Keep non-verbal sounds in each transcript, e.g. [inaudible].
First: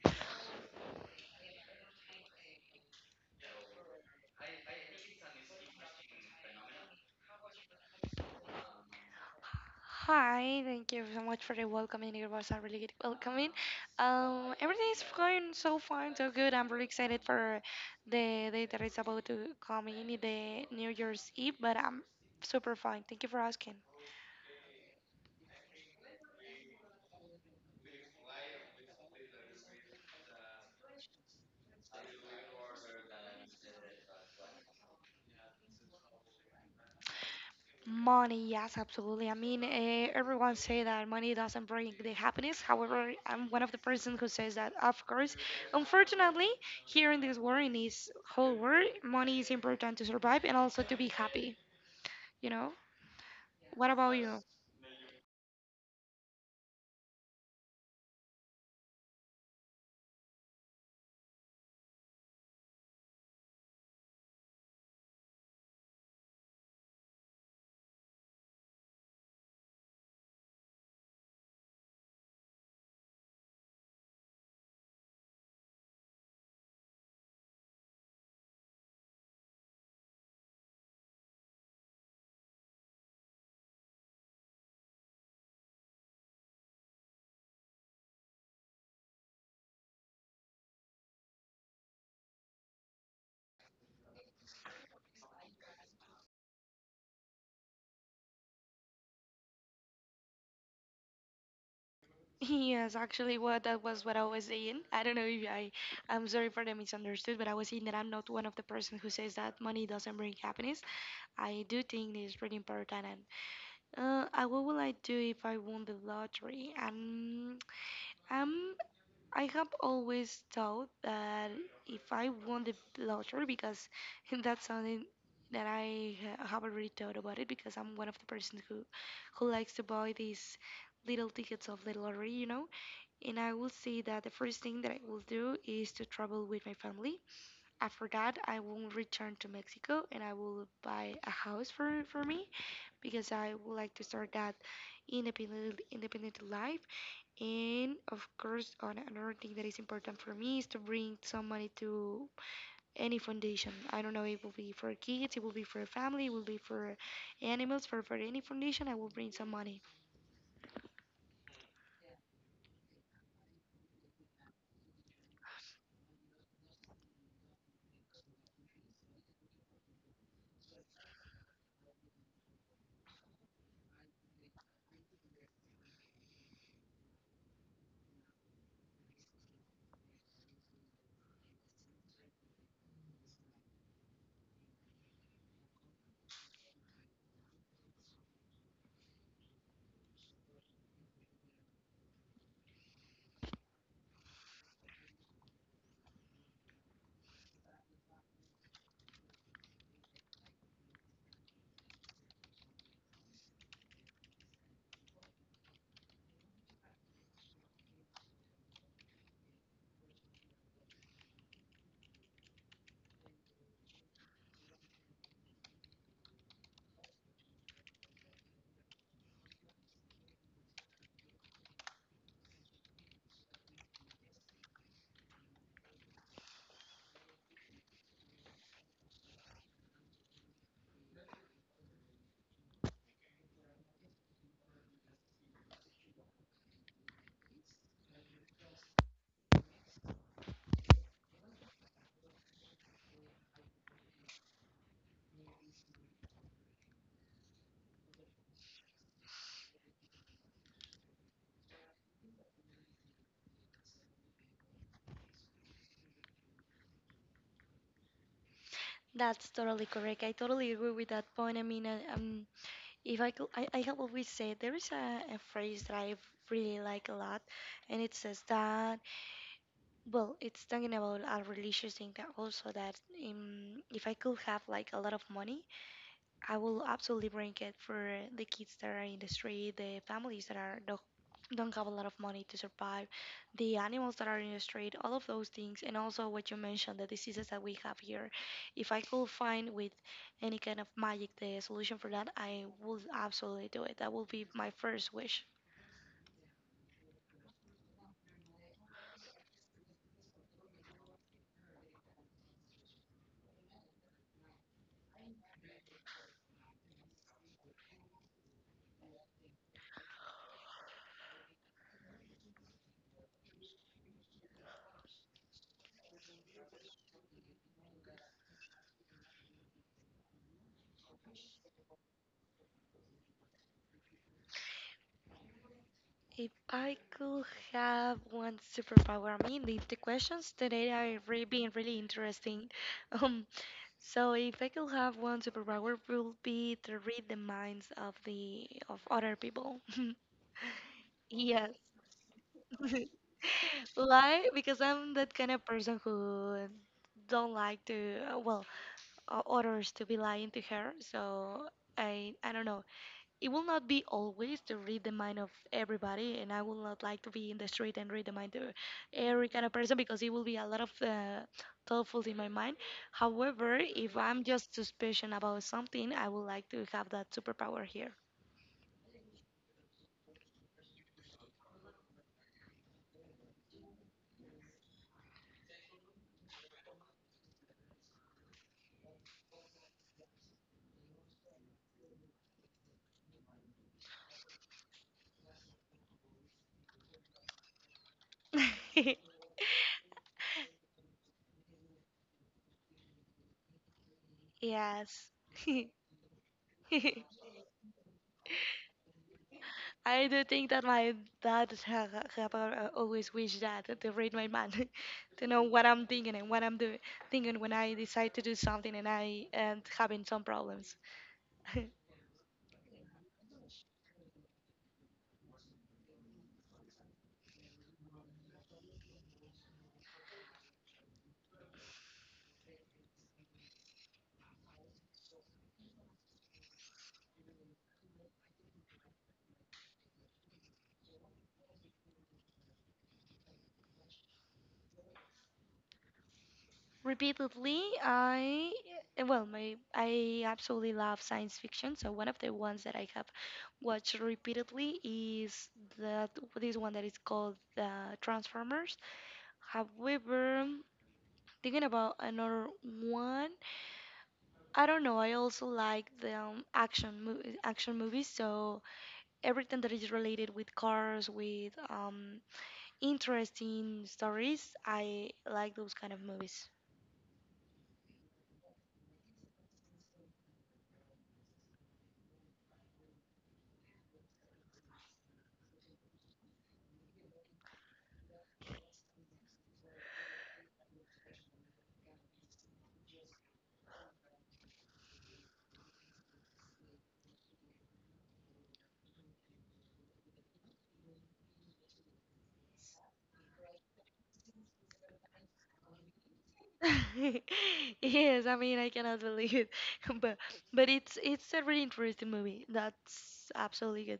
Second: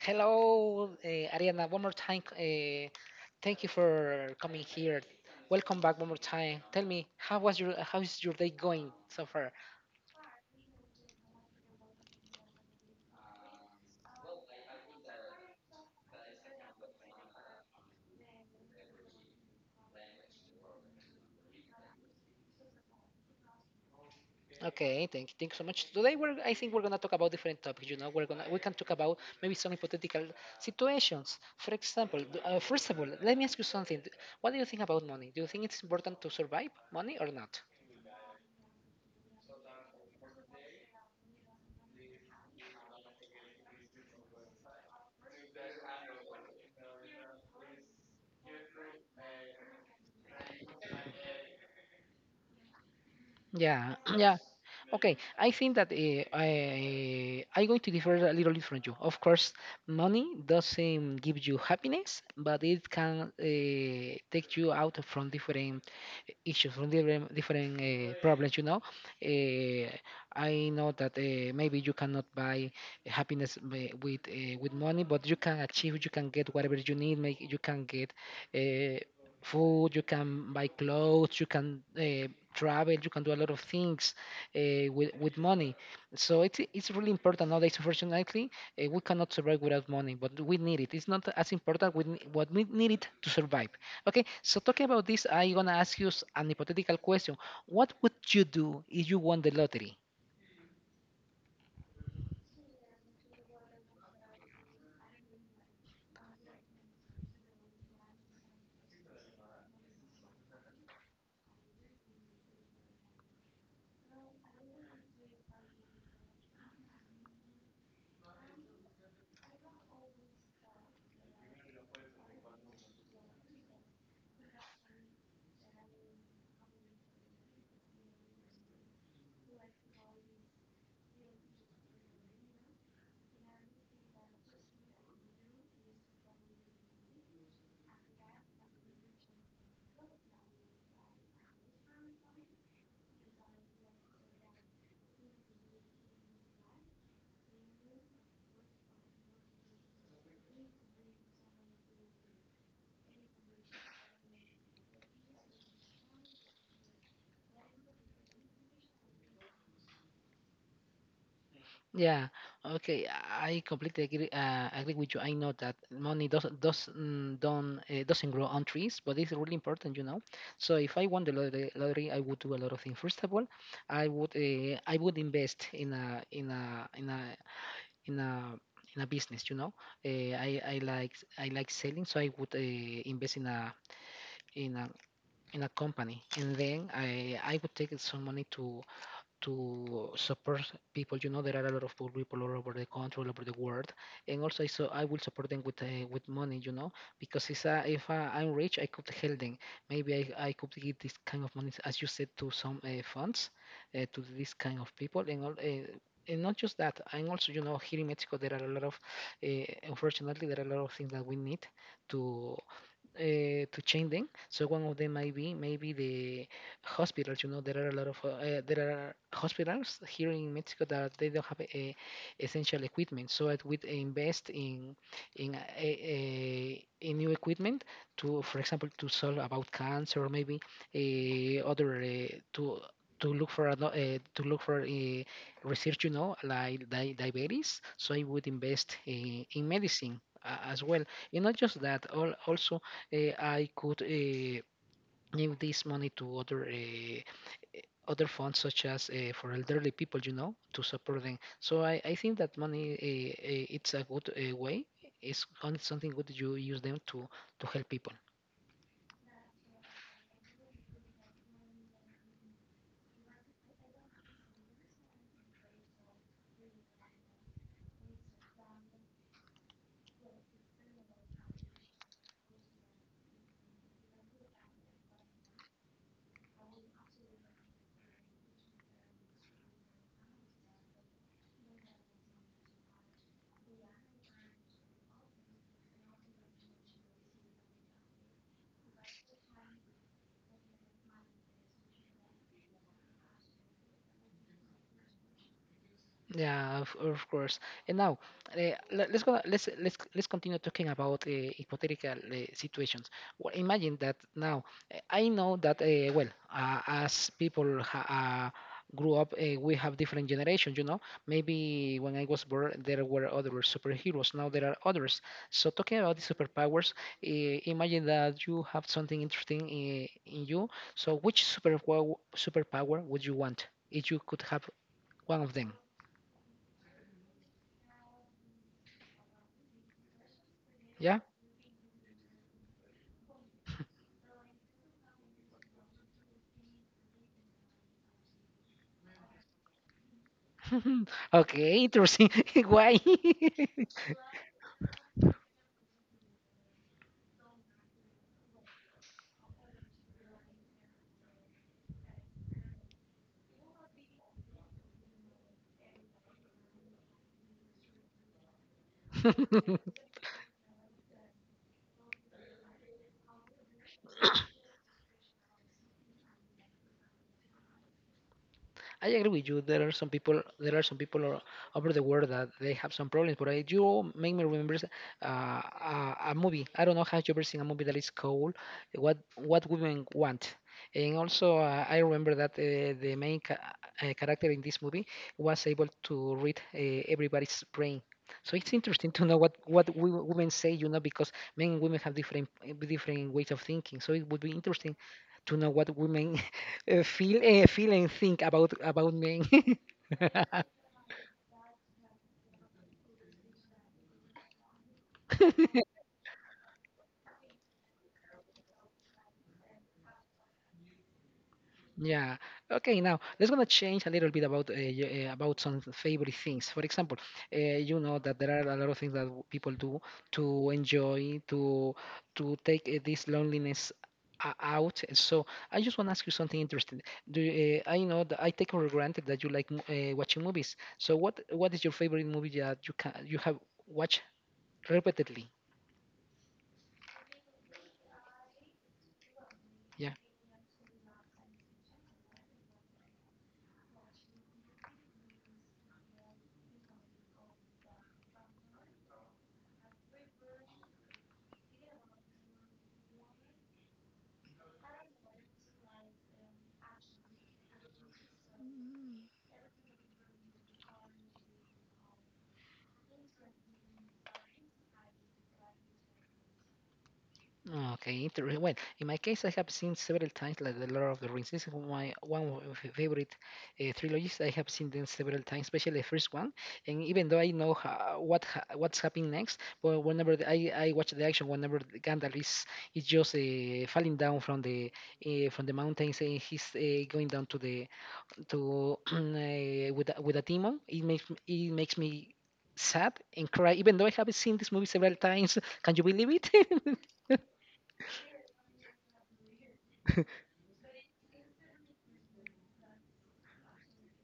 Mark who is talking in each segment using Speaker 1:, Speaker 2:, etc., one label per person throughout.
Speaker 1: Hello, Ariana. One more time. Thank you for coming here. Welcome back one more time. Tell me, how is your day going so far?
Speaker 2: Hi, thank you so much for the welcome in. It was a really good welcoming. Everything is going so fine, so good. I'm really excited for the day that is about to come in, the New Year's Eve, but I'm super fine. Thank you for asking.
Speaker 1: Okay, thank you so much. Today we're I think we're gonna talk about different topics. You know, we can talk about maybe some hypothetical situations. For example, first of all, let me ask you something. What do you think about money? Do you think it's important to survive money or not?
Speaker 2: Money, yes, absolutely. I mean, everyone say that money doesn't bring the happiness. However, I'm one of the person who says that, of course. Unfortunately, here in this world, in this whole world, money is important to survive and also to be happy. You know,
Speaker 1: Yeah,
Speaker 2: what
Speaker 1: [clears throat]
Speaker 2: about
Speaker 1: yeah.
Speaker 2: you?
Speaker 1: Okay, I think that I'm going to differ a little bit from you. Of course, money doesn't give you happiness, but it can take you out from different issues, from different problems. You know, uh, I know that maybe you cannot buy happiness with with money, but you can achieve, you can get whatever you need. Make you can get. Uh, food, you can buy clothes, you can travel, you can do a lot of things with money. So it's really important nowadays, unfortunately. We cannot survive without money, but we need it. It's not as important with what we need it to survive. Okay, so talking about this, I'm going to ask you an hypothetical question. What would you do if you won the lottery?
Speaker 2: Yes, actually, what that was what I was saying. I don't know if I, I'm sorry for the misunderstood, but I was saying that I'm not one of the person who says that money doesn't bring happiness. I do think it's really important. And what will I do if I won the lottery? Um, I have always thought that if I won the lottery, because [laughs] that's something that haven't really thought about it, because I'm one of the persons who likes to buy these little tickets of the lottery, you know, and I will say that the first thing that I will do is to travel with my family. After that, I will return to Mexico and I will buy a house for me because I would like to start that independent life. And of course, on another thing that is important for me is to bring some money to any foundation. I don't know, it will be for kids, it will be for a family, it will be for animals, for any foundation, I will bring some money.
Speaker 1: Yeah. Okay. I completely agree. Agree with you. I know that money doesn't grow on trees, but it's really important, you know. So if I won the lottery, I would do a lot of things. First of all, I would invest in a in a business, you know. I like I like selling, so I would invest in a in a company, and then I would take some money to support people. You know, there are a lot of poor people all over the country, all over the world, and also I so I will support them with money. You know, because if I'm rich, I could help them. Maybe I could give this kind of money, as you said, to some funds to this kind of people, and all. And not just that, I'm also, you know, here in Mexico, there are a lot of, uh, unfortunately, there are a lot of things that we need to to change them. So one of them might be maybe the hospitals. You know, there are a lot of there are hospitals here in Mexico that they don't have essential equipment. So it would invest in a new equipment to, for example, to solve about cancer or maybe other to to look for to look for research. You know, like diabetes. So I would invest in medicine as well and not just that, also I could give this money to other eh, other funds such as for elderly people, you know, to support them. So I think that money it's a good way. Something good you use them to help people.
Speaker 2: That's totally correct. I totally agree with that point. If I could, I have always said there is a phrase that I really like a lot, and it says that, well, it's talking about a religious thing that also that if I could have like a lot of money, I will absolutely bring it for the kids that are in the street, the families that are don't have a lot of money to survive, the animals that are in the street, all of those things, and also what you mentioned, the diseases that we have here. If I could find with any kind of magic the solution for that, I would absolutely do it. That would be my first wish.
Speaker 1: Yeah, of course. And now, let's go. Let's continue talking about hypothetical situations. Well, imagine that now. I know that well, as people grew up, we have different generations. You know, maybe when I was born, there were other superheroes. Now there are others. So talking about the superpowers, imagine that you have something interesting in you. So which superpower would you want if you could have one of them?
Speaker 2: If I could have one superpower, I mean, the questions today
Speaker 1: Yeah?
Speaker 2: are really being really interesting. [laughs] Um. So if I could have one superpower, it would be to read the minds of the of other people. [laughs]
Speaker 1: [laughs]
Speaker 2: Yes.
Speaker 1: Okay, interesting. [laughs] Why?
Speaker 2: [laughs]
Speaker 1: [laughs]
Speaker 2: Why? Because I'm that kind of person who don't like to, others to be lying to her. So I don't know. It will not be always to read the mind of everybody, and I will not like to be in the street and read the mind of every kind of person because it will be a lot of thoughtful in my mind. However, if I'm just suspicious about something, I would like to have that superpower here.
Speaker 1: I agree with you. There are some people. There are some people over the world that they have some problems. But I do make me remember a movie. I don't know how you ever seen a movie that is called What Women Want." And also, I remember that the main character in this movie was able to read everybody's brain. So it's interesting to know
Speaker 2: [laughs]
Speaker 1: what women say, you know, because men and women have different ways of thinking. So it would be interesting
Speaker 2: Yes.
Speaker 1: to
Speaker 2: [laughs]
Speaker 1: know what women feel and think about men. [laughs]
Speaker 2: I do think that my dad have always wished that to read my mind, [laughs] to know what I'm thinking and what I'm doing, thinking when I decide to do something and I and having some problems. [laughs]
Speaker 1: yeah. Okay. Now let's gonna change a little bit about about some favorite things. For example, you know that there are a lot of things that people do to enjoy to take this loneliness out, so I just want to ask you something interesting. Do you, I know that I take for granted that you like watching movies. So what is your favorite movie that you have watched repeatedly?
Speaker 2: Repeatedly, I eh, well, my
Speaker 1: Yeah.
Speaker 2: I absolutely love science fiction. So one of the ones that I have watched repeatedly is that this one that is called the Transformers. However, thinking about another one, I don't know. I also like the action movies. So everything that is related with cars, with interesting stories, I like those kind of movies.
Speaker 1: Ah, okay, interesting. Well, in my case, I have seen several times like The Lord of the Rings. This is my one of my favorite trilogies. I have seen them several times, especially the first one. And even though I know what's happening next, but whenever I watch the action, whenever the Gandalf is just falling down from the mountains and he's going down to the to [clears throat] with with a demon, it makes me sad and cry. Even though I have seen this movie several times, [laughs] can you believe it? [laughs]
Speaker 2: [laughs] Yes, I mean I cannot believe it, [laughs] but but it's a really interesting movie. That's absolutely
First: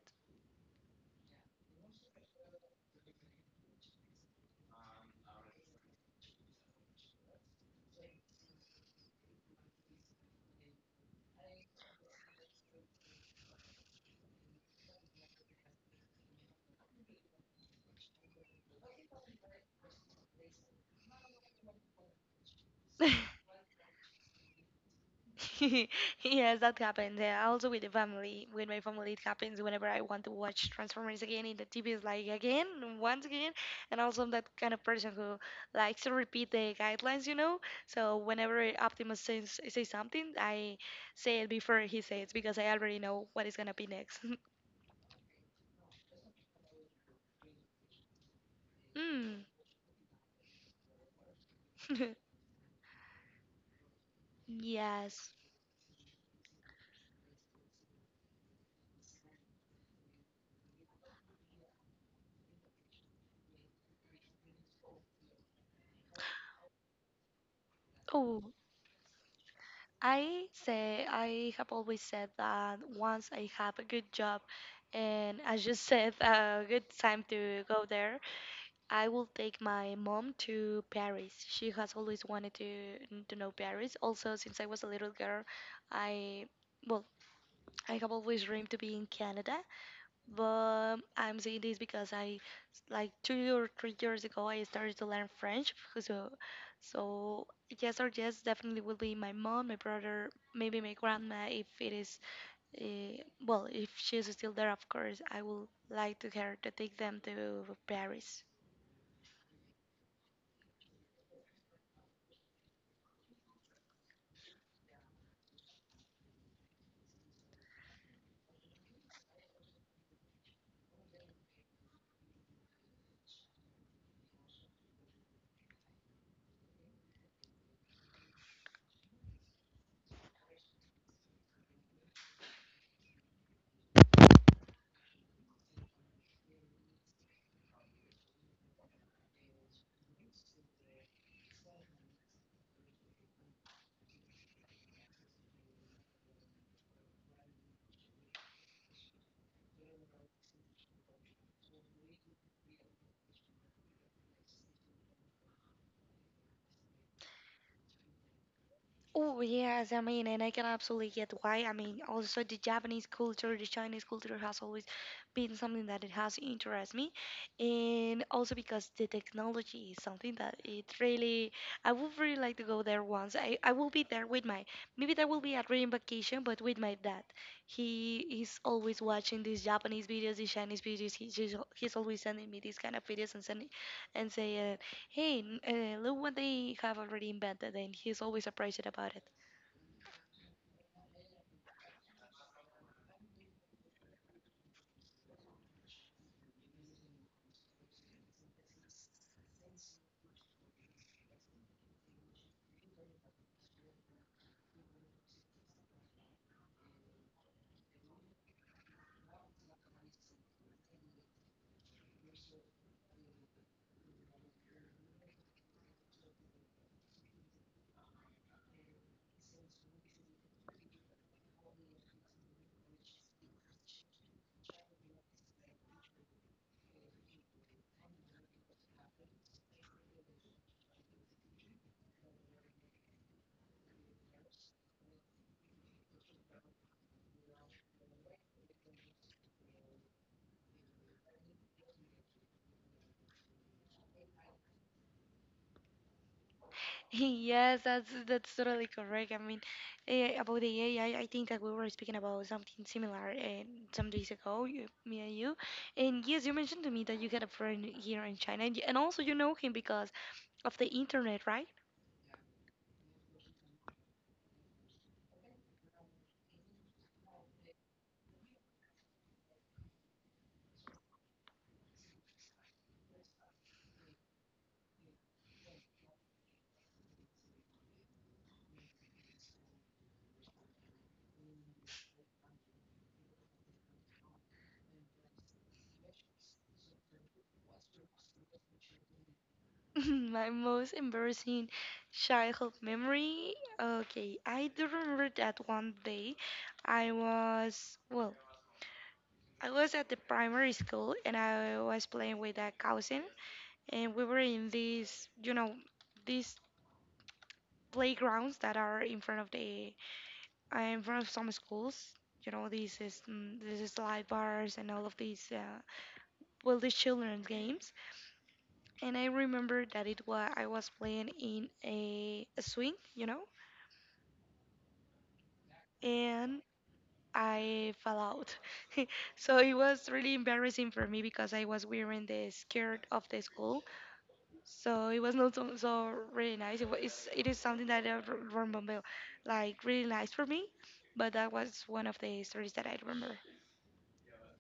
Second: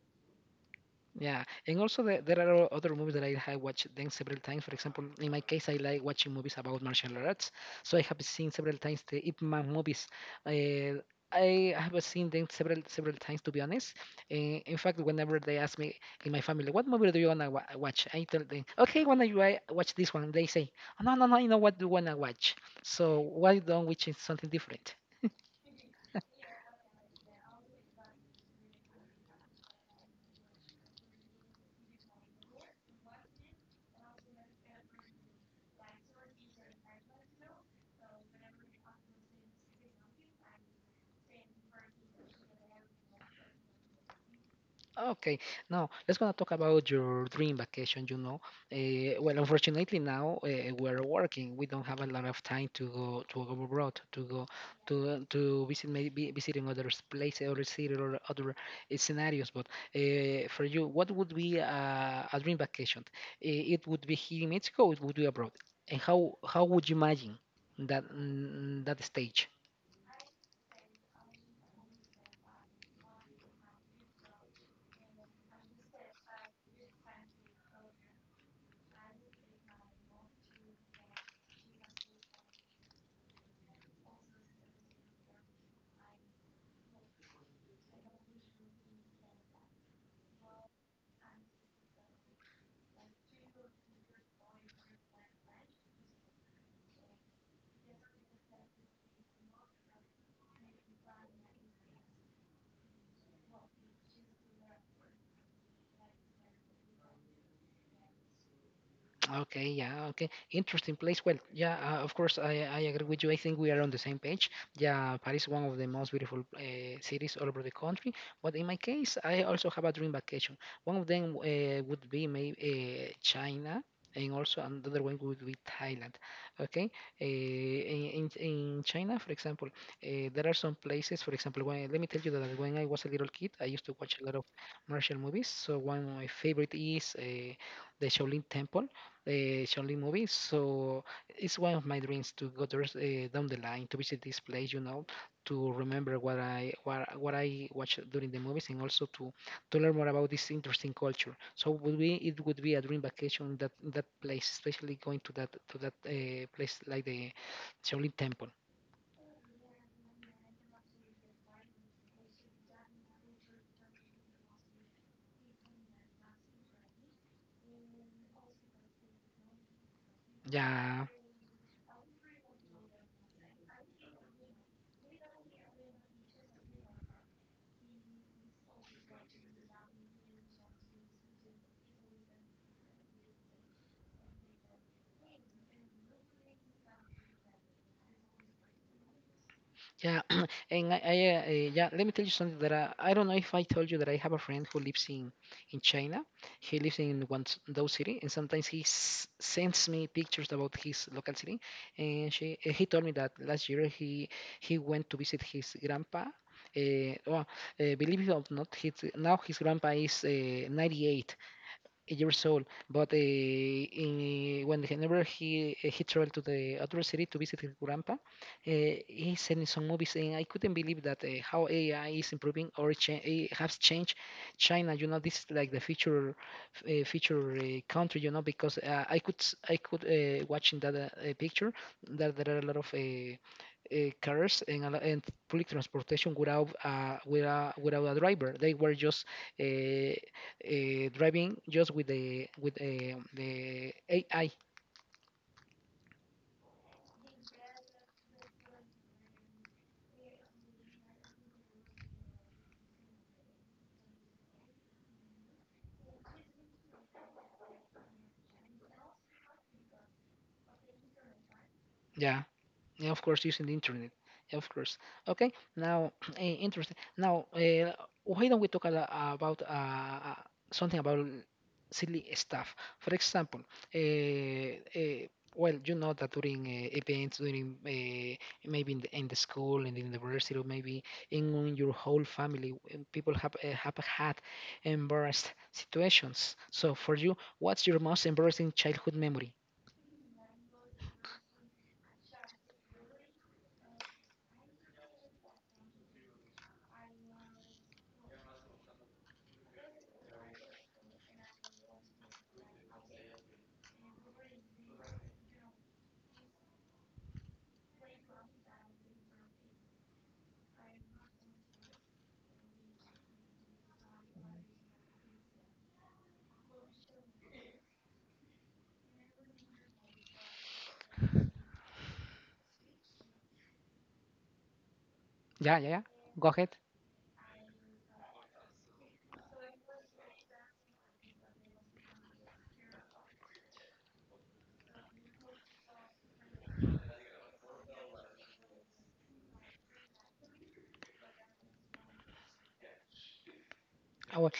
Speaker 1: Yeah, and also there are other movies that I have watched them several times. For example, in my case, I like watching movies about martial arts, so I have seen several times the Ip Man movies. Uh, I have seen them several times, to be honest. Uh, in fact, whenever they ask me in my family, "What movie do you watch?" I tell them, "Okay, wanna you I watch this one?" They say, "No, no, no, you know what do you wanna watch?"
Speaker 2: good.
Speaker 1: So
Speaker 2: [laughs]
Speaker 1: why don't we change something different?
Speaker 2: [laughs] Yes, that happens. Yeah, also with the family, with my family, it happens whenever I want to watch Transformers again in the TV. Is like again, once again, and also I'm that kind of person who likes to repeat the guidelines, you know. So whenever Optimus says something, I say it before he says because I already know what is gonna be next. [laughs]
Speaker 1: Okay, now let's gonna talk about your dream vacation. You know, well,
Speaker 2: Mm.
Speaker 1: unfortunately now we're working. We don't have a lot of time to go abroad, to
Speaker 2: [laughs]
Speaker 1: go
Speaker 2: Yes.
Speaker 1: to visit maybe visiting other places, other city, or other scenarios. But for you, what would be a dream vacation? Eh, it would be here in Mexico. It would be abroad. And how would you imagine that that stage?
Speaker 2: I have always said that once I have a good job and as you [laughs] said a good time to go there, I will take my mom to Paris. She has always wanted to know Paris. Also, since I was a little girl, I well, I have always dreamed to be in Canada. But I'm saying this because like 2 or 3 years ago, I started to learn French. So, so yes or yes, definitely will be my mom, my brother, maybe my grandma if it is, if she's still there, of course, I would like to her to take them to Paris.
Speaker 1: Okay, yeah, okay. Interesting place. Well, yeah, of course, I agree with you. I think we are on the same page. Yeah, Paris is one of the most beautiful cities all over the country. But in my case, I also have a dream vacation. One of them would be maybe China, and also another one would be Thailand. Okay, in China, for example, there are some places. For example, when, let me tell you that when I was a little kid, I used to watch a lot of martial movies. So one of my favorite is the Shaolin movies. So it's one of my dreams to go there, down the line to visit this place, you know, to remember what I watched during the movies and also to learn more about this interesting culture. So would be it would be a dream vacation in that place, especially going to that place like the Shaolin Temple.
Speaker 2: Oh, yes, I mean, and I can absolutely get why. I mean, also the Japanese culture, the Chinese culture has always been something that it has interested me, and also because the technology is something that it
Speaker 1: Yeah.
Speaker 2: really, I would really like to go there once. I will be there with my, maybe that will be a dream vacation, but with my dad. He is always watching these Japanese videos, these Chinese videos. He's always sending me these kind of videos and sending, and say, hey, look what they have already invented, and he's always surprised about it.
Speaker 1: Yeah, [clears throat] and I yeah, let me tell you something that I don't know if I told you that I have a friend who lives in China. He lives in Guangzhou city, and sometimes he s sends me pictures about his local city. And she he told me that last year he went to visit his grandpa. Uh, well, believe it or not, now his grandpa is 98 years old. But in, eh, when whenever he traveled to the other city to visit his grandpa, he sent me some movies, and I couldn't believe that how AI is improving or has changed China. You know, this is like the future country. You know, because I could watching that picture that there are a lot of. Cars and, and public transportation without without a driver. They were just uh, driving just with the AI.
Speaker 2: [laughs] Yes, that's totally correct. I mean, about the AI, I think that we were speaking about something similar some days ago, you, me and you. And yes, you mentioned to me that you had a friend here in China, and, and also you know him because of the internet, right?
Speaker 1: Yeah, yeah, of course, using the internet. Yeah, of course. Okay. Now, [clears throat] interesting. Now, why don't we talk about uh, something about silly stuff? For example, uh, uh, well, you know that during events, during maybe in the school, and in the university, or maybe in your whole family, people have had embarrassed situations. So, for you, what's your most embarrassing childhood memory?
Speaker 2: [laughs] My most embarrassing childhood memory. Okay, I do remember that one day I was, well, I was at the primary school and I was playing with a cousin, and we were in these, you know, these playgrounds that are in front of in front of some schools. You know, these is slide bars and all of these, these children's games. And I remember that it was I was playing in a swing, you know,
Speaker 1: Yeah, yeah, yeah. Go
Speaker 2: and
Speaker 1: ahead.
Speaker 2: I fell out. [laughs] So it was really embarrassing for me because I was wearing the skirt of the school. So it was not so really nice. It is something that remember like really nice for me, but that was one of the stories that I remember. [laughs]
Speaker 1: Oh, well,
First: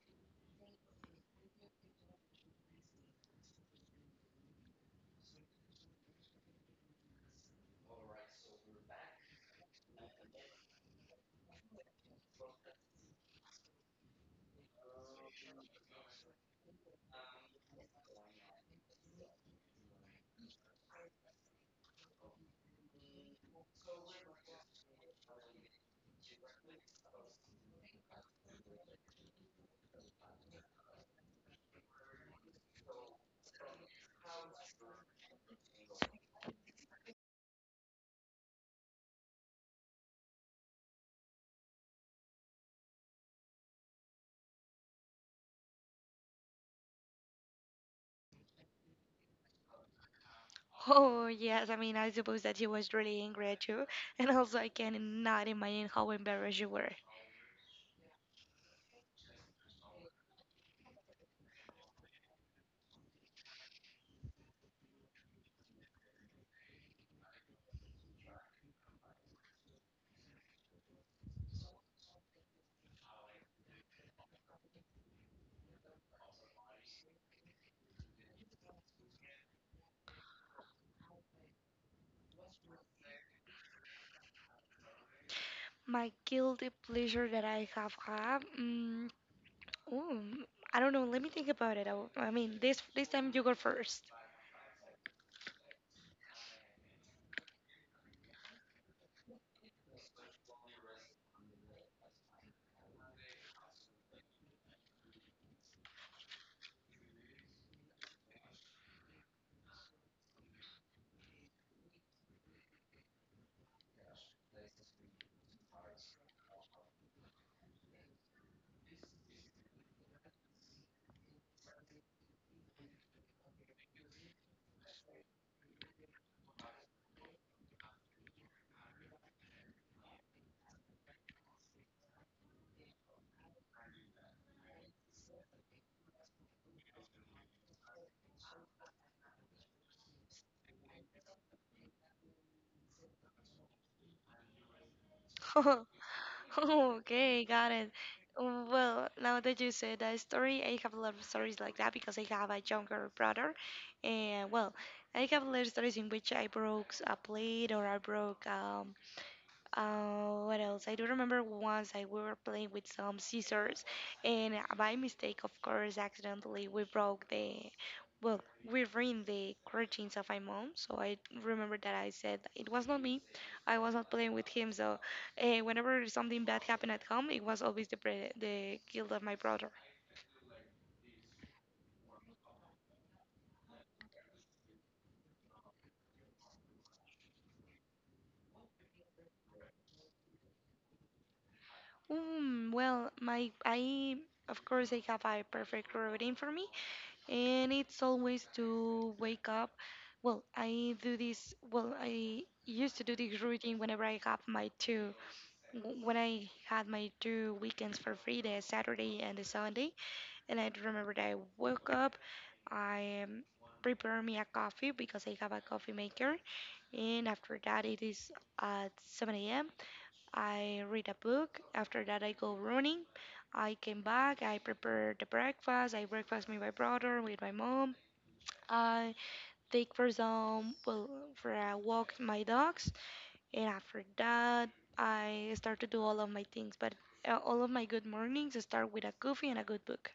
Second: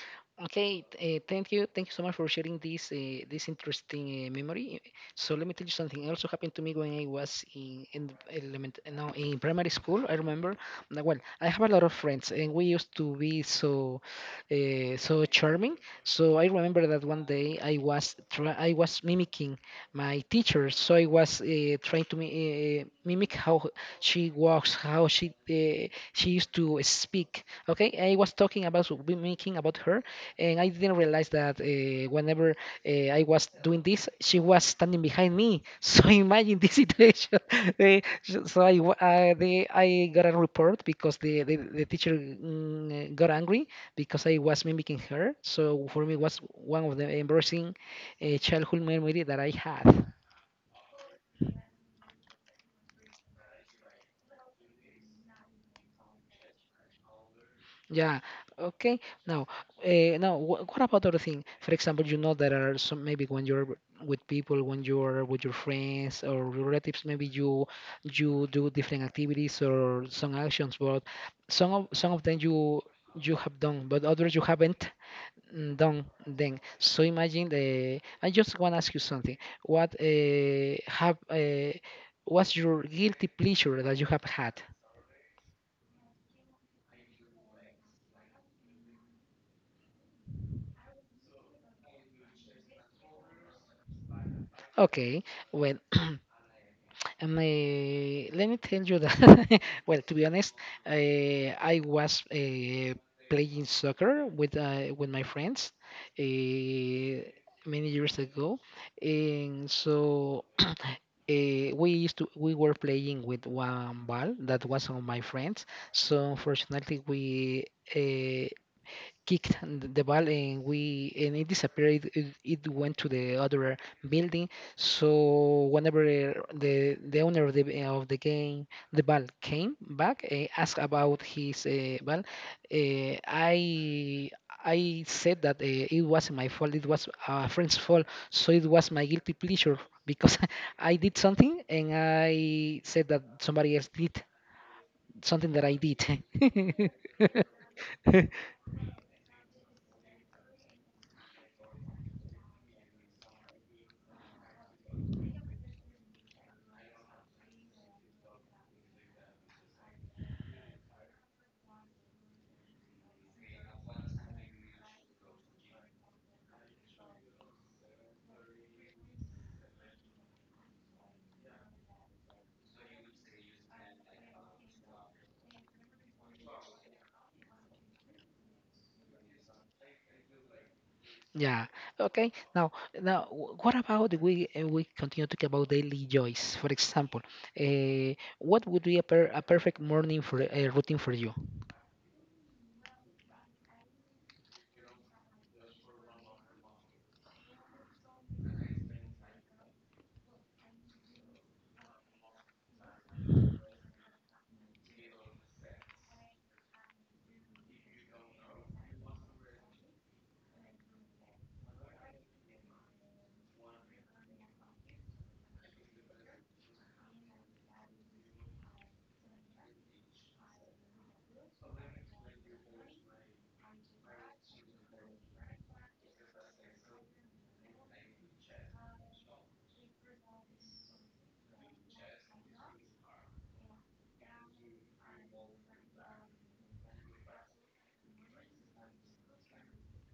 Speaker 1: okay. Thank you. Thank you so much for sharing this interesting memory. So let me tell you something. Also happened to me when I was in no, in primary school. I remember. Now, well, I have a lot of friends, and we used to be so charming. So I remember that one day I was mimicking my teacher. So I was trying to mimic how she walks, how she used to speak. Okay, I was talking about be making about her, and I didn't realize that whenever I was doing this, she was standing behind me. [laughs] So imagine this situation. [laughs] So I got a report because the teacher got angry because I was mimicking her. So for me, it was one of the embarrassing childhood memory that I had.
Speaker 2: Oh yes, I mean I suppose that she was really angry at you, [laughs] and also I cannot imagine how embarrassed you were.
Speaker 1: Yeah. Okay. Now, now, what about other thing? For example, you know there are some maybe when you're with people, when you're with your friends or relatives, maybe you do different activities or some actions, but some of them you have done, but others you haven't done them. So imagine the. I just want to ask you something. What uh, have uh, what's your guilty pleasure that you have had?
Speaker 2: My guilty pleasure that I have had, oh, I don't know. Let me think about it. I mean this time you go first.
Speaker 1: Okay. Well, let me tell you that. [laughs] Well, to be honest, I was playing soccer with my friends uh, many years ago, and so we used to we were playing with one ball that was on my friends. So unfortunately, we. uh, kicked the ball, and we and it disappeared. It went to the other building. So whenever the owner of the ball came back, asked about his ball, uh, i I said that it wasn't my fault. It was a friend's fault, so it was my guilty pleasure, because [laughs] I did something and I said that somebody else did something
Speaker 2: [laughs]
Speaker 1: that I
Speaker 2: [laughs]
Speaker 1: did.
Speaker 2: Okay, got it.
Speaker 1: [laughs]
Speaker 2: Well, now that you said that story, I have a lot of stories like that because I have a younger brother. And well, I have a lot of stories in which I broke a plate or I broke, what else? I do remember once I we were playing with some scissors, and by mistake, of course, accidentally we broke well, we ruined the curtains of my mom. So I remember that I said it was not me. I was not playing with him. So whenever something bad happened at home, it was always the guilt of my brother.
Speaker 1: Yeah. Okay. Now, what about we continue talking about daily joys? For example, uh, what would be a perfect morning for a routine for you?
Speaker 2: Mm, well, my I of course I have a perfect routine for me, and it's always to wake up. Well, I do this. Well, I used to do this routine whenever I have when I had my two weekends for free, the Saturday and the Sunday. And I remember that I woke up. I am prepare me a coffee because I have a coffee maker. And after that, it is at 7 a.m. I read a book. After that, I go running. I came back. I prepare the breakfast. I breakfast with my brother, with my mom. I take for some well for a walk my dogs. And after that, I start to do all of my things. But all of my good mornings start with a coffee and a good book.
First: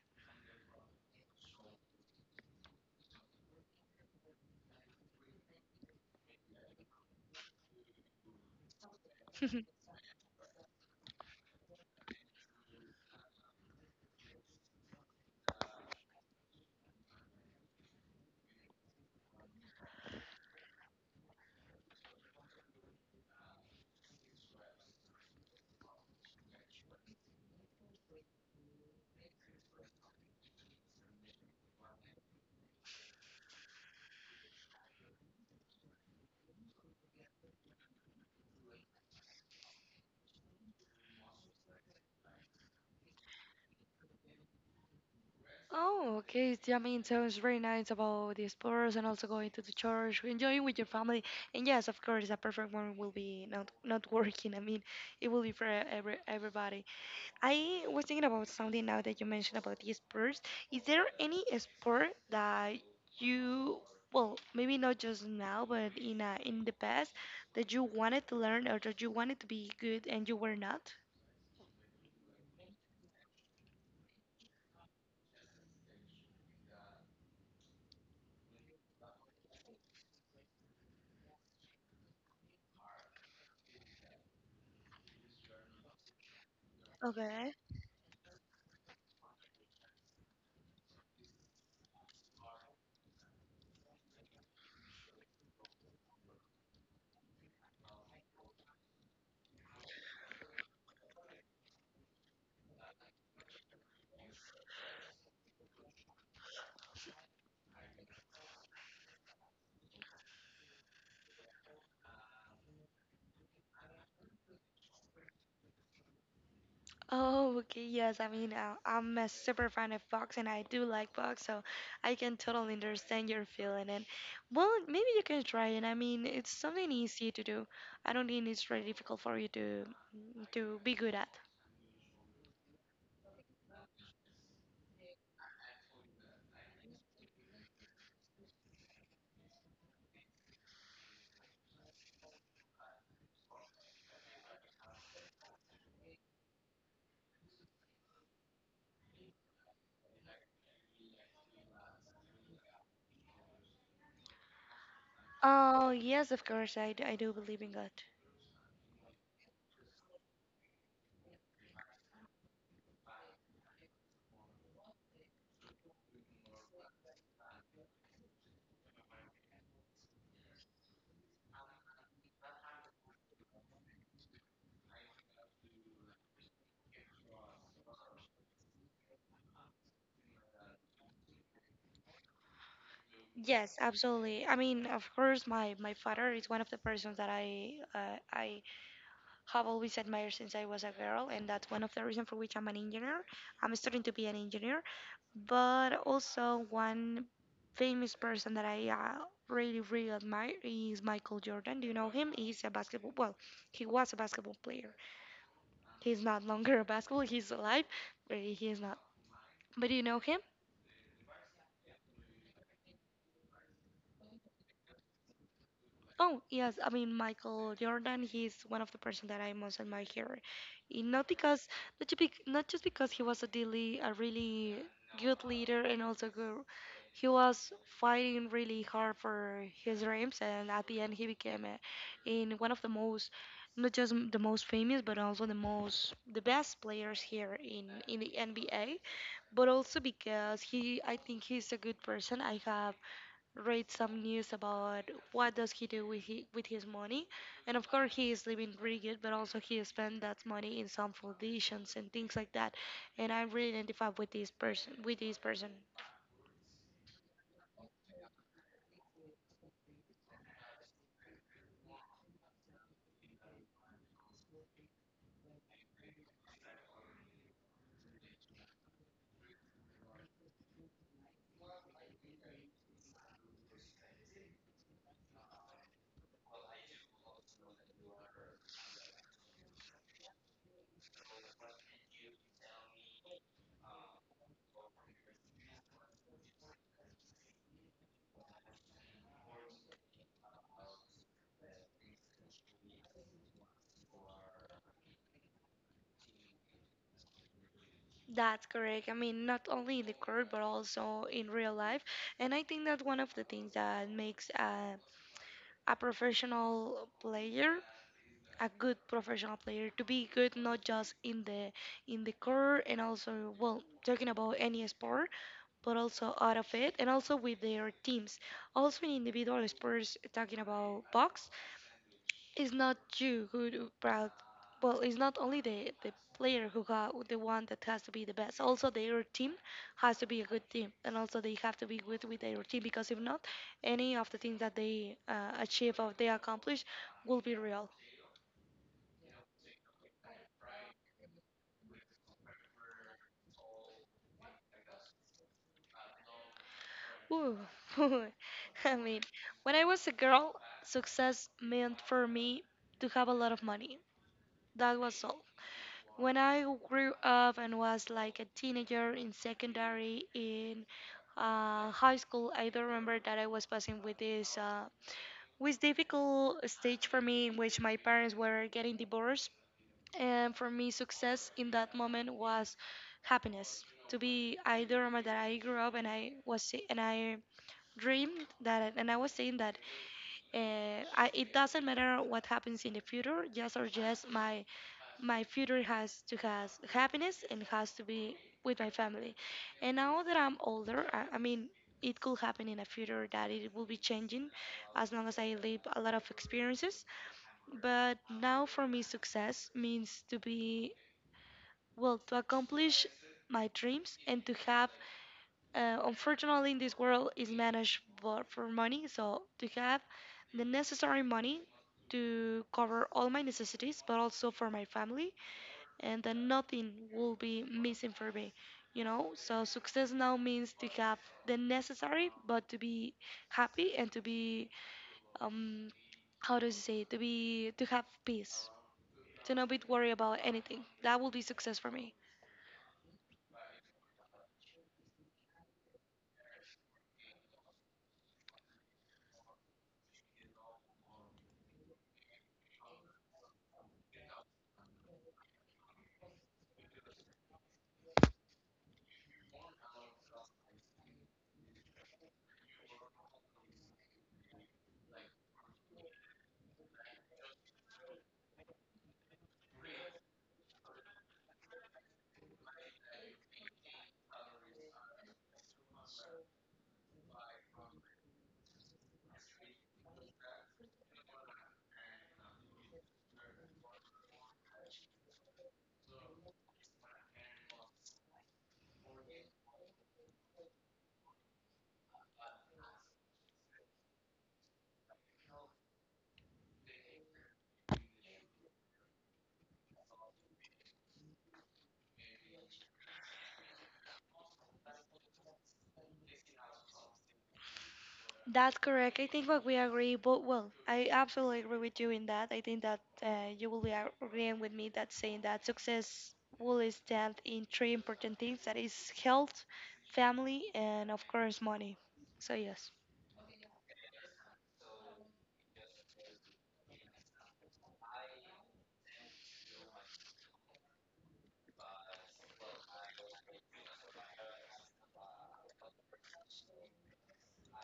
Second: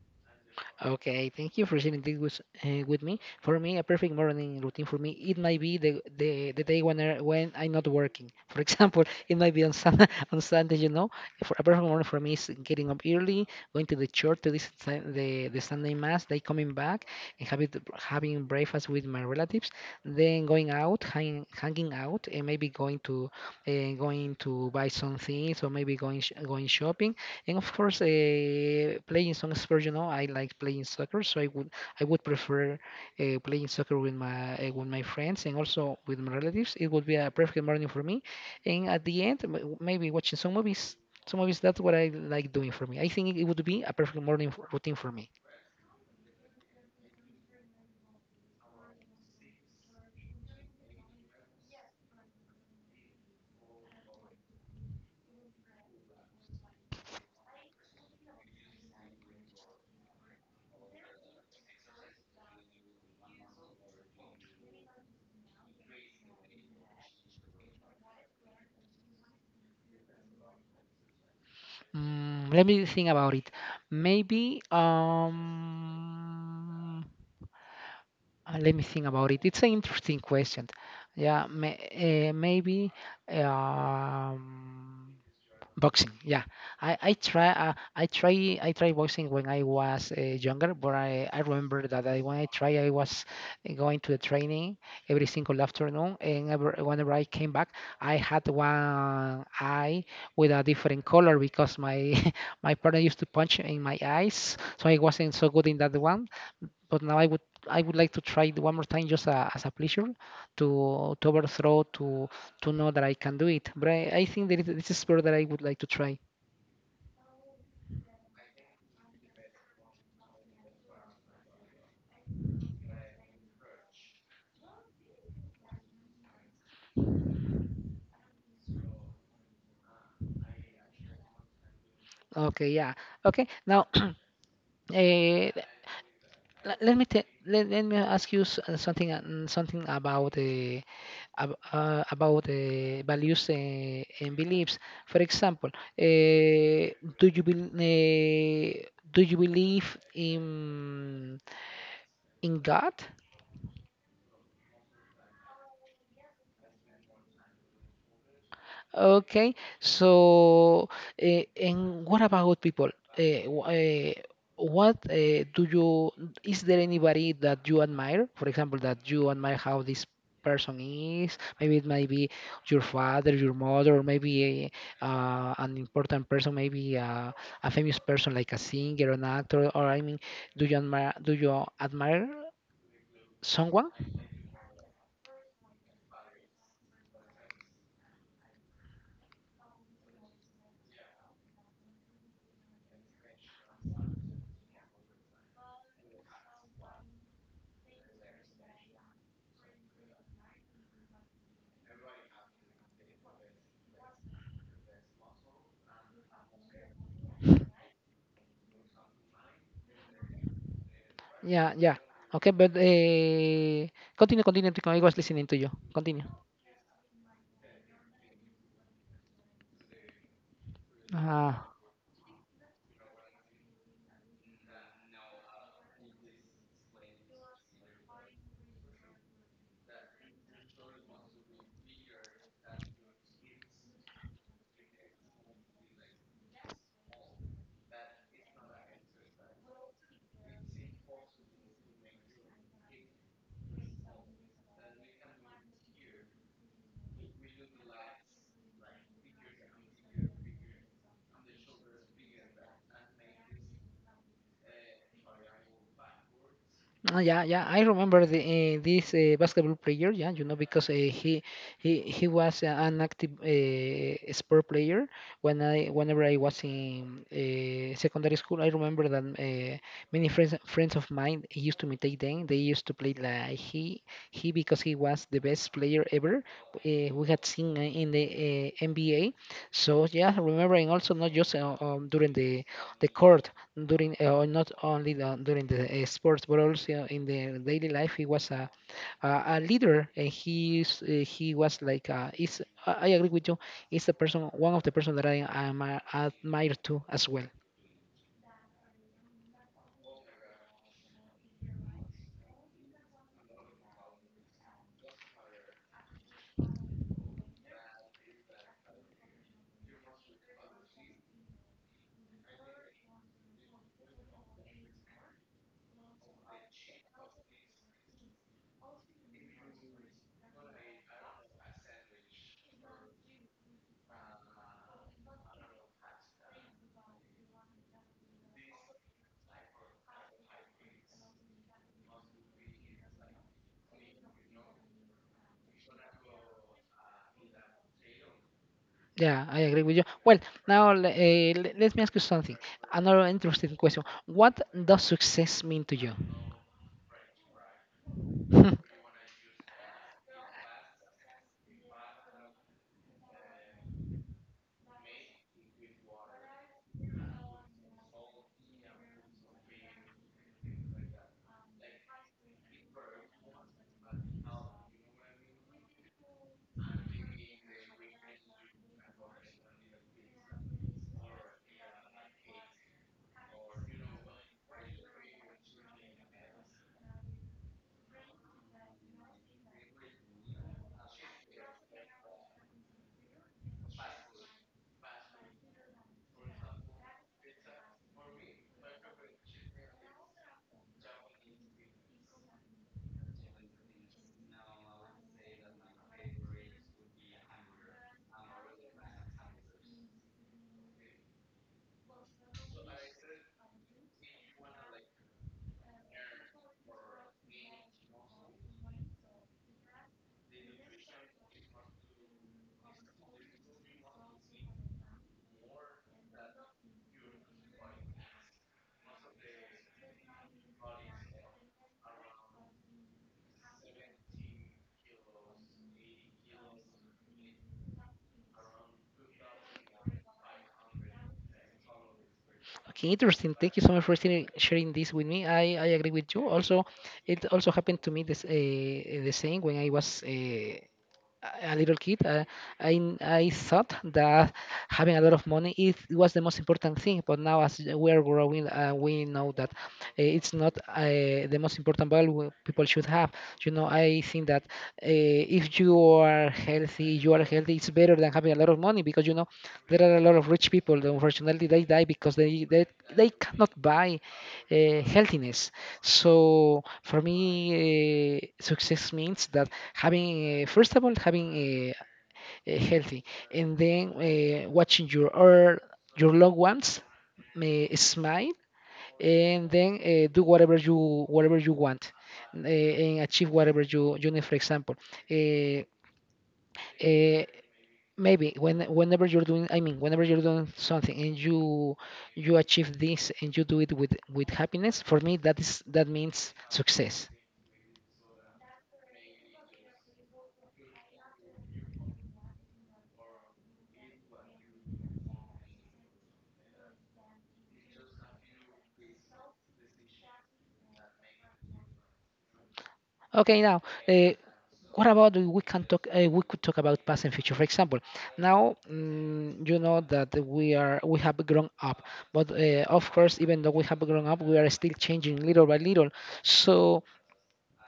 Speaker 1: Okay, thank you for sharing this with me. For me, a perfect morning routine for me, it might be the day when I'm not working. [laughs] For example, it might be
Speaker 2: [laughs]
Speaker 1: on Sunday, [laughs] on Sunday, you know. For a perfect morning for me is getting up early, going to the church to listen the Sunday mass, then coming back and having breakfast with my relatives, then going out, hanging out, and maybe going to buy some things or maybe going shopping, and of course, playing some sport. I like playing soccer, so I would prefer playing soccer with my friends and also with my relatives. It would be a perfect morning for me. And at the end, maybe watching some movies. Some movies. That's what I like doing for me. I think it would be a perfect morning routine for me.
Speaker 2: Oh, okay. It's- I mean, sounds very nice about the explorers and also going to the church, enjoying with your family. And yes, of course, a perfect one will be not [laughs] working. I mean, it will be for everybody. I was thinking about something now that you mentioned about the sports. Is there any sport that you, well, maybe not just now, but in the past, that you wanted to learn or that you wanted to be good and you were not?
Speaker 1: Let me think about it. Maybe. Let me think about it. It's an interesting question. Yeah, maybe um, boxing. Yeah, I, I try
Speaker 2: Okay.
Speaker 1: uh, I try I try boxing when I was younger, but I remember that when I was going to the training every single afternoon, and whenever I came back, I had one eye with a different color because my [laughs] my partner used to punch in my eyes, so I wasn't so good in that one, but now I would like to try it one more time, just as a pleasure to overthrow to know that I can do it. But I think that this is sport that I would like to try.
Speaker 2: Oh, okay. Yes, I mean, I'm a super fan of box and I do like box, so I can totally understand your feeling. And well, maybe you can try it. I mean, it's something easy to do. I don't think it's very difficult for you to be good at.
Speaker 1: Okay, yeah. Okay, now [clears throat] eh, let me ask you something about about the values and beliefs. For example, eh, do you believe in God?
Speaker 2: Oh, yes, of course. I do believe in God.
Speaker 1: Okay, so and what about people? What uh, do you, is there anybody that you admire? For example, that you admire how this person is? Maybe it might be your father, your mother, or maybe an important person, maybe a famous person like a singer, an actor, or I mean, do you admire
Speaker 2: Yes,
Speaker 1: someone?
Speaker 2: absolutely. I mean, of course, my father is one of the persons that I have always admired since I was a girl, and that's one of the reasons for which I'm an engineer. I'm studying to be an engineer, but also one famous person that I really, really admire is Michael Jordan. Do you know him? He's a basketball. Well, he was a basketball player. He's not longer a basketball. He's alive, but he is not. But do you know him?
Speaker 1: Yeah, yeah. Okay, but continue, continue. I was listening to you. Continue.
Speaker 2: Oh, yes. I mean, Michael Jordan, he's one of the person that I most admire here. Not
Speaker 1: Uh,
Speaker 2: not just because he was a really good leader and also good, he was fighting really hard for his dreams and at the end he became a, in one of the most, not just m- the most famous, but also the best players here in the NBA, but also because he, I think he's a good person. I have read some news about what does he do with his money, and of course he is living pretty good, but also he spent that money in some foundations and things like that, and I really identify with this person with this person.
Speaker 1: yeah, yeah, I remember this basketball player. Yeah, because he was an active sport player whenever I was in secondary school. I remember that many friends of mine used to imitate them. They used to play like he because he was the best player ever we had seen in the NBA. So yeah, remembering also not just during the court, during or not only during the sports, but also in the daily life he was a leader, and he was is, I agree with you, is the person, one of the person that I am admire too as well.
Speaker 2: That's correct. I mean, not only in the court but also in real life, and I think that one of the things that makes a professional player a good professional player to be good not just in the core, and also, well, talking about any sport, but also out of it and also with their teams. Also in individual sports, talking about box, it's not you who do brought. Well, it's not only the player who got the one that has to be the best. Also, their team has to be a good team, and also they have to be good with their team because if not, any of the things that they achieve or they accomplish will be real.
Speaker 1: Yeah, I agree with you. Well, now, let me ask you something, another interesting question. What does success mean to you?
Speaker 2: Ooh. [laughs]
Speaker 1: [laughs]
Speaker 2: I mean, when I was a girl, success meant for me to have a lot of money. That was all. When I grew up and was like a teenager in high school, I do not remember that I was passing with this with difficult stage for me in which my parents were getting divorced, and for me, success in that moment was happiness. To be, I do not remember that I grew up and and I dreamed that, and I was saying that it doesn't matter what happens in the future, just my my future has to has happiness and has to be with my family. And now that I'm older, I mean, it could happen in a future that it will be changing as long as I live a lot of experiences. But now for me, success means to be, well, to accomplish my dreams and to have, unfortunately, in this world is managed for money. So to have the necessary money to cover all my necessities, but also for my family, and that nothing will be missing for me. You know, so success now means to have the necessary, but to be happy and to be um, how does it say, to be, to have peace, to not be worried about anything. That will be success for me.
Speaker 1: Okay, interesting. Thank you so much for sharing this with me. I agree with you also. It also happened to me this the same when I was a little kid. I thought that having a lot of money, it was the most important thing. But now, as we are growing, we know that it's not the most important value people should have. I think that if you are healthy, you are healthy. It's better than having a lot of money, because you know there are a lot of rich people. That, unfortunately, they die because they cannot buy healthiness. So for me, success means that having first of all having a healthy, and then watching your loved ones smile, and then do whatever you want, and achieve whatever you need. For example, uh, uh, maybe whenever you're doing, I mean, whenever you're doing something, and you achieve this, and you do it with happiness. For me, that means success.
Speaker 2: That's correct. I think what we agree, but well, I absolutely agree with you in that. I think that you will be agreeing with me that saying that success will stand in three important things, that is health, family, and of course money. So yes.
Speaker 1: Okay, now uh, what about we could talk about past and future? For example, now you know that we have grown up, but of course, even though we have grown up, we are still changing little by little. So,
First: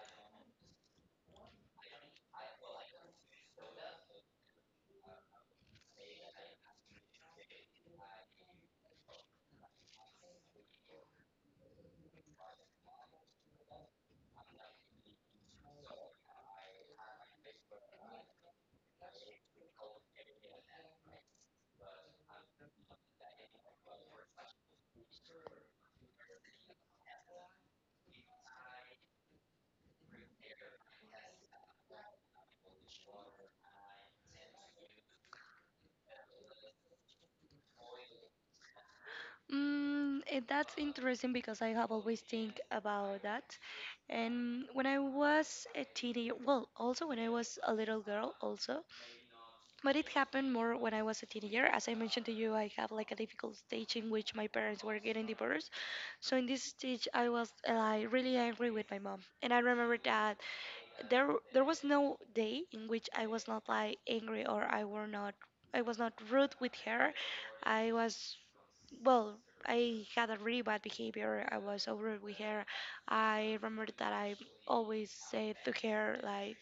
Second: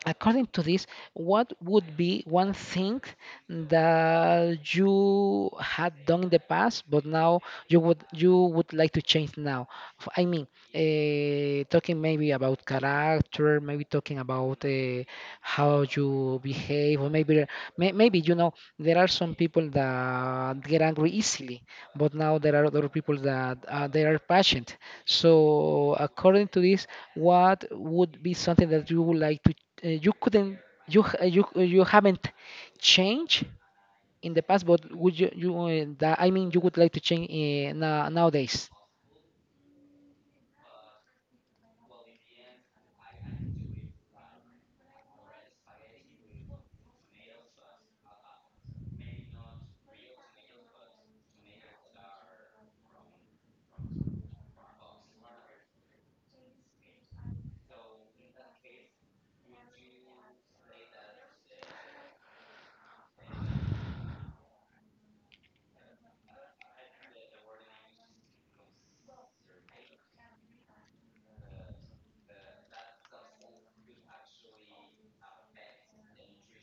Speaker 1: according to this, what would be one thing that you had done in the past, but now you would like to change now? I mean, talking maybe about character, maybe talking about how you behave, or maybe maybe you know there are some people that get angry easily, but now there are other people that they are patient. So according to this, what would be something that you would like to uh, you couldn't you h- you you haven't changed in the past, but would you you that I mean you would like to change nowadays?
Speaker 2: That's interesting because I have always think about that. And when I was a teenager, well, also when I was a little girl, also, but it happened more when I was a teenager. As I mentioned to you, I had like a difficult stage in which my parents were getting divorced. So in this stage, I was like really angry with my mom, and I remember that there there was no day in which I was not like angry or I were not I was not rude with her. I was, well. I had a really bad behavior. I was so rude with her. I remember that I always said to her, like,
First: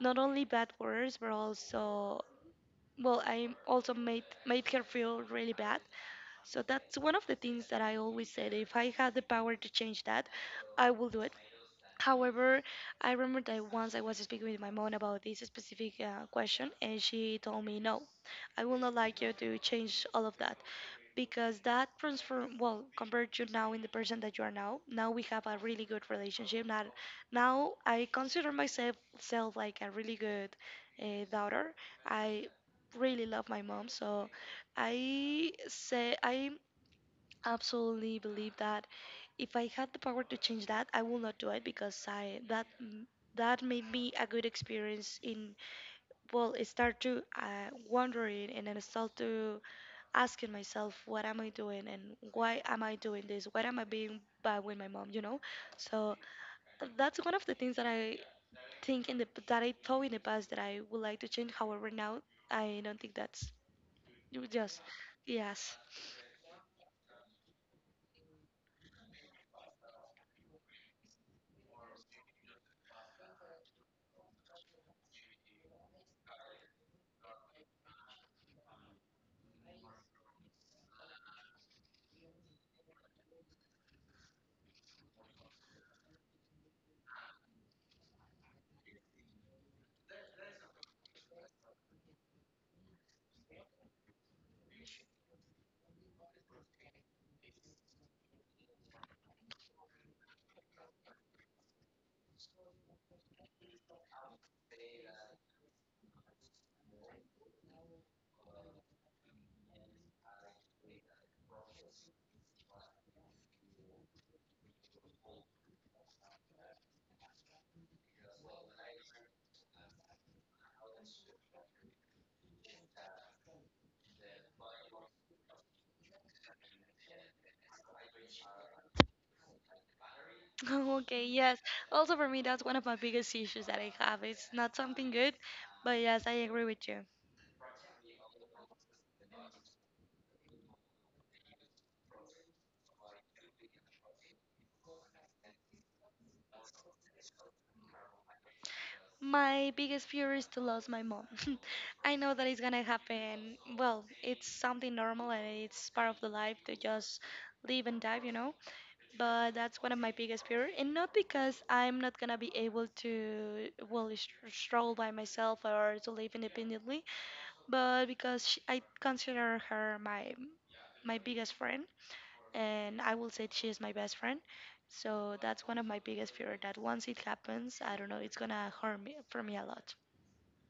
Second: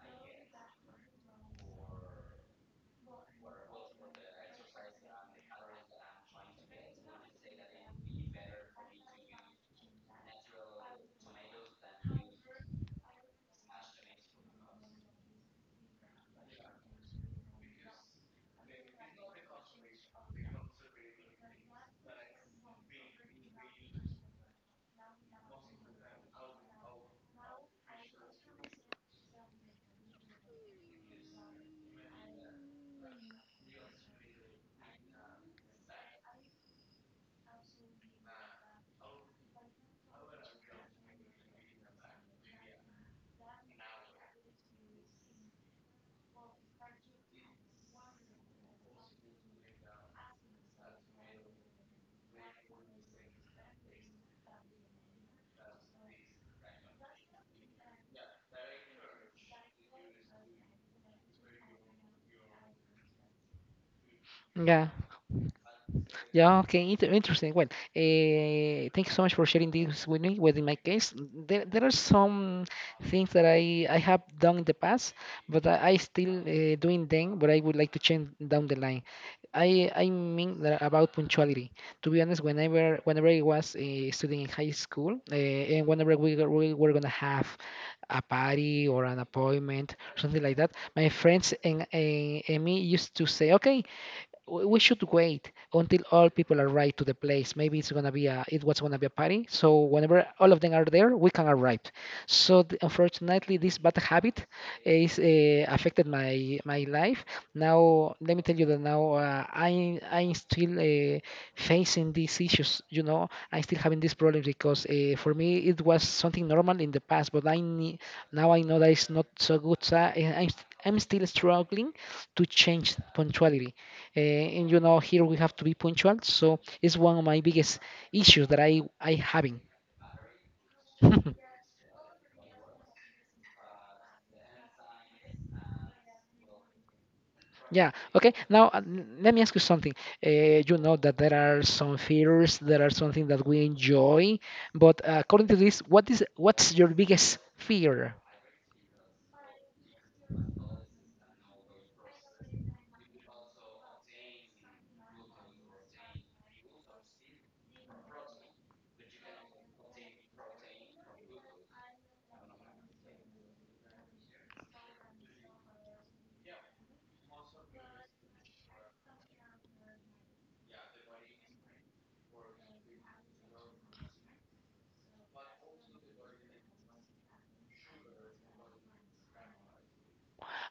Speaker 2: not only bad words but also, well, I also made her feel really bad, so that's one of the things that I always said, if I had the power to change that, I will do it. However, I remember that once I was speaking with my mom about this specific question, and she told me, no, I will not like you to change all of that, because that transform, well, compared to now, in the person that you are now. Now we have a really good relationship. Now now I consider myself self like a really good daughter. I really love my mom, so I say I absolutely believe that if I had the power to change that, I will not do it, because I that that made me a good experience in, well, I start to wondering, and then I start to asking myself, what am I doing, and why am I doing this? Why am I being bad with my mom? You know, so that's one of the things that I thought in the past that I would like to change. However, now I don't think that's just
Speaker 1: Yeah.
Speaker 2: yes.
Speaker 1: Yeah, okay, interesting. Well, thank you so much for sharing this with me. Well, in my case, there are some things that I have done in the past, but I still doing them, but I would like to change down the line. I mean that about punctuality. To be honest, whenever I was studying in high school, and whenever we were gonna have a party or an appointment, something like that, my friends and me used to say, okay, we should wait until all people arrive to the place. Maybe it was gonna be a party. So whenever all of them are there, we can arrive. So unfortunately, this bad habit is affected my life. Now let me tell you that now I'm still facing these issues. You know, I'm still having these problems because for me it was something normal in the past, but I need, now I know that it's not so good. So I'm still struggling to change punctuality, and you know here we have to be punctual, so it's one of my biggest issues that I having.
Speaker 2: [laughs] Okay,
Speaker 1: [laughs]
Speaker 2: yes. Also for me, that's one of my biggest issues that I have. It's not something good, but yes, I agree with you.
Speaker 1: Yeah, okay, now, let me ask you something. You know that there are some fears, there are something that we enjoy, but according to this, what's your biggest fear?
Speaker 2: My biggest fear is to lose my mom. [laughs] I know that it's gonna happen. Well, it's something normal and it's part of the life to just live and die, you know? But that's one of my biggest fear. And not because I'm not gonna be able to, well, stroll by myself or to live independently, but because she, I consider her my my biggest friend, and I will say she is my best friend. So that's one of my biggest fear, that once it happens, I don't know, it's gonna harm me for me a lot.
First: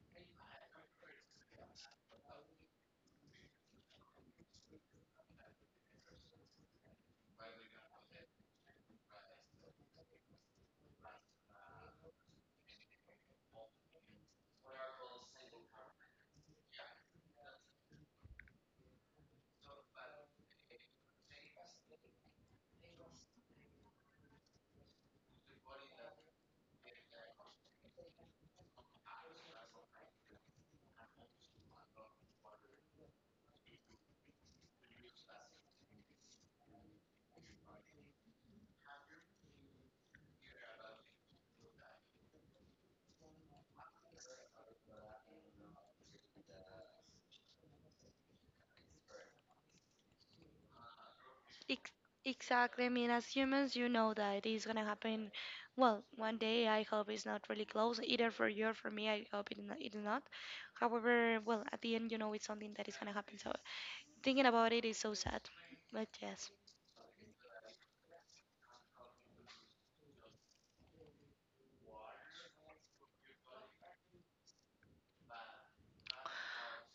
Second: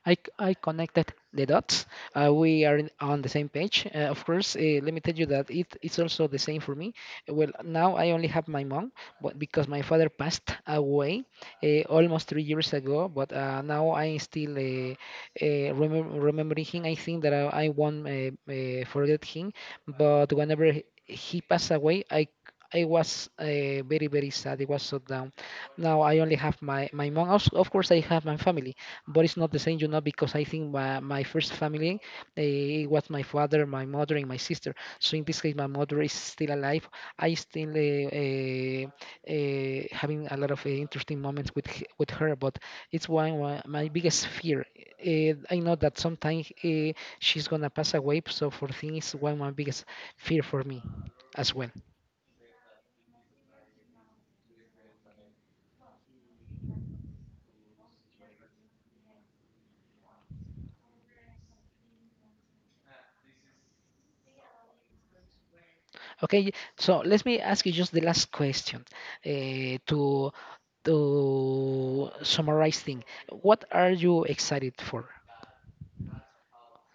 Speaker 1: I connected the dots. We are on the same page. Of course, let me tell you that it's also the same for me. Well, now I only have my mom, but because my father passed away almost 3 years ago. But now I still remember him. I think that I won't forget him. But whenever he passed away, I was very, very sad. It was so down. Now I only have my mom. Also, of course, I have my family, but it's not the same, because I think my first family it was my father, my mother, and my sister. So in this case, my mother is still alive. I still having a lot of interesting moments with her, but it's my biggest fear. I know that sometimes she's gonna pass away, so for things, one my biggest fear for me as well.
Speaker 2: Ex- Exactly. I mean, as humans, you know that it is gonna happen. Well, one day I hope it's not really close, either for you or for me. I hope it, no- it is not. However, well, at the end, you know, it's something that is gonna happen. So thinking about it is so sad. But yes,
Speaker 1: Okay, so let me ask you just the last question, uh, to to summarize thing. What are you excited for?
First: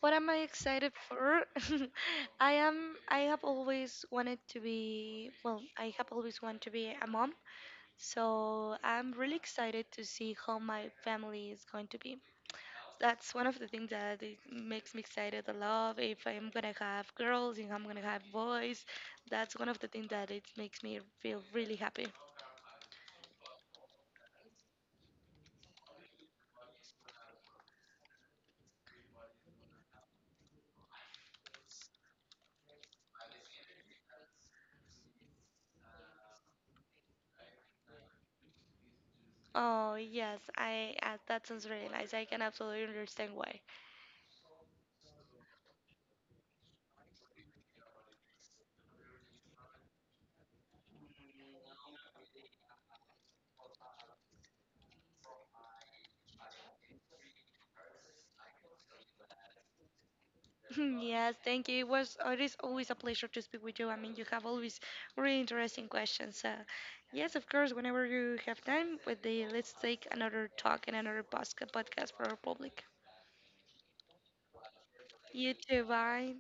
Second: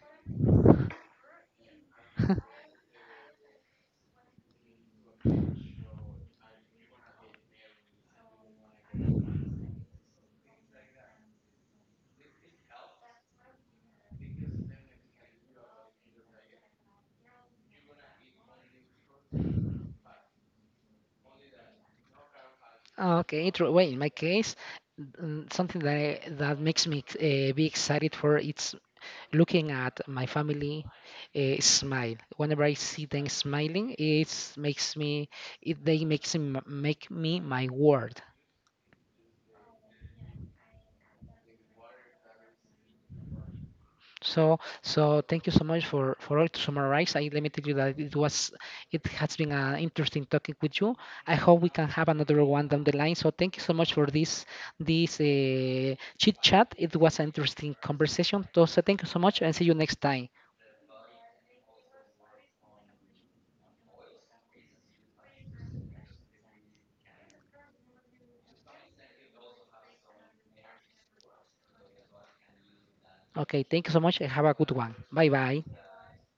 Speaker 2: what am I excited for? [laughs]
Speaker 1: [laughs]
Speaker 2: I am. I have always wanted to be. Well, I have always wanted to be a mom. So I'm really excited to see how my family is going to be. That's one of the things that it makes me excited a lot. If I'm gonna have girls, if I'm gonna have boys. That's one of the things that it makes me feel really happy.
Speaker 1: Okay, intro. Well, in my case, something that that makes me be excited for, it's looking at my family smile. Whenever I see them smiling, it makes me, it they makes me, make me my world.
Speaker 2: Oh yes, I that sounds really nice. I can absolutely understand why. [laughs]
Speaker 1: So, thank you so much for all to summarize. Let me tell you that it has been an interesting talking with you. I hope we can have another one down the line. So, thank you so much for this chit chat. It was an interesting conversation. So, thank you so much, and see you next time.
Speaker 2: Yes, thank you. It was, it is always a pleasure to speak with you. I mean, you have always really interesting questions. Yes, of course. Whenever you have time, with the let's take another talk and another podcast for our public.
Speaker 1: Okay, thank you so much, and have a good one. Bye
Speaker 2: You
Speaker 1: bye.
Speaker 2: too. Bye.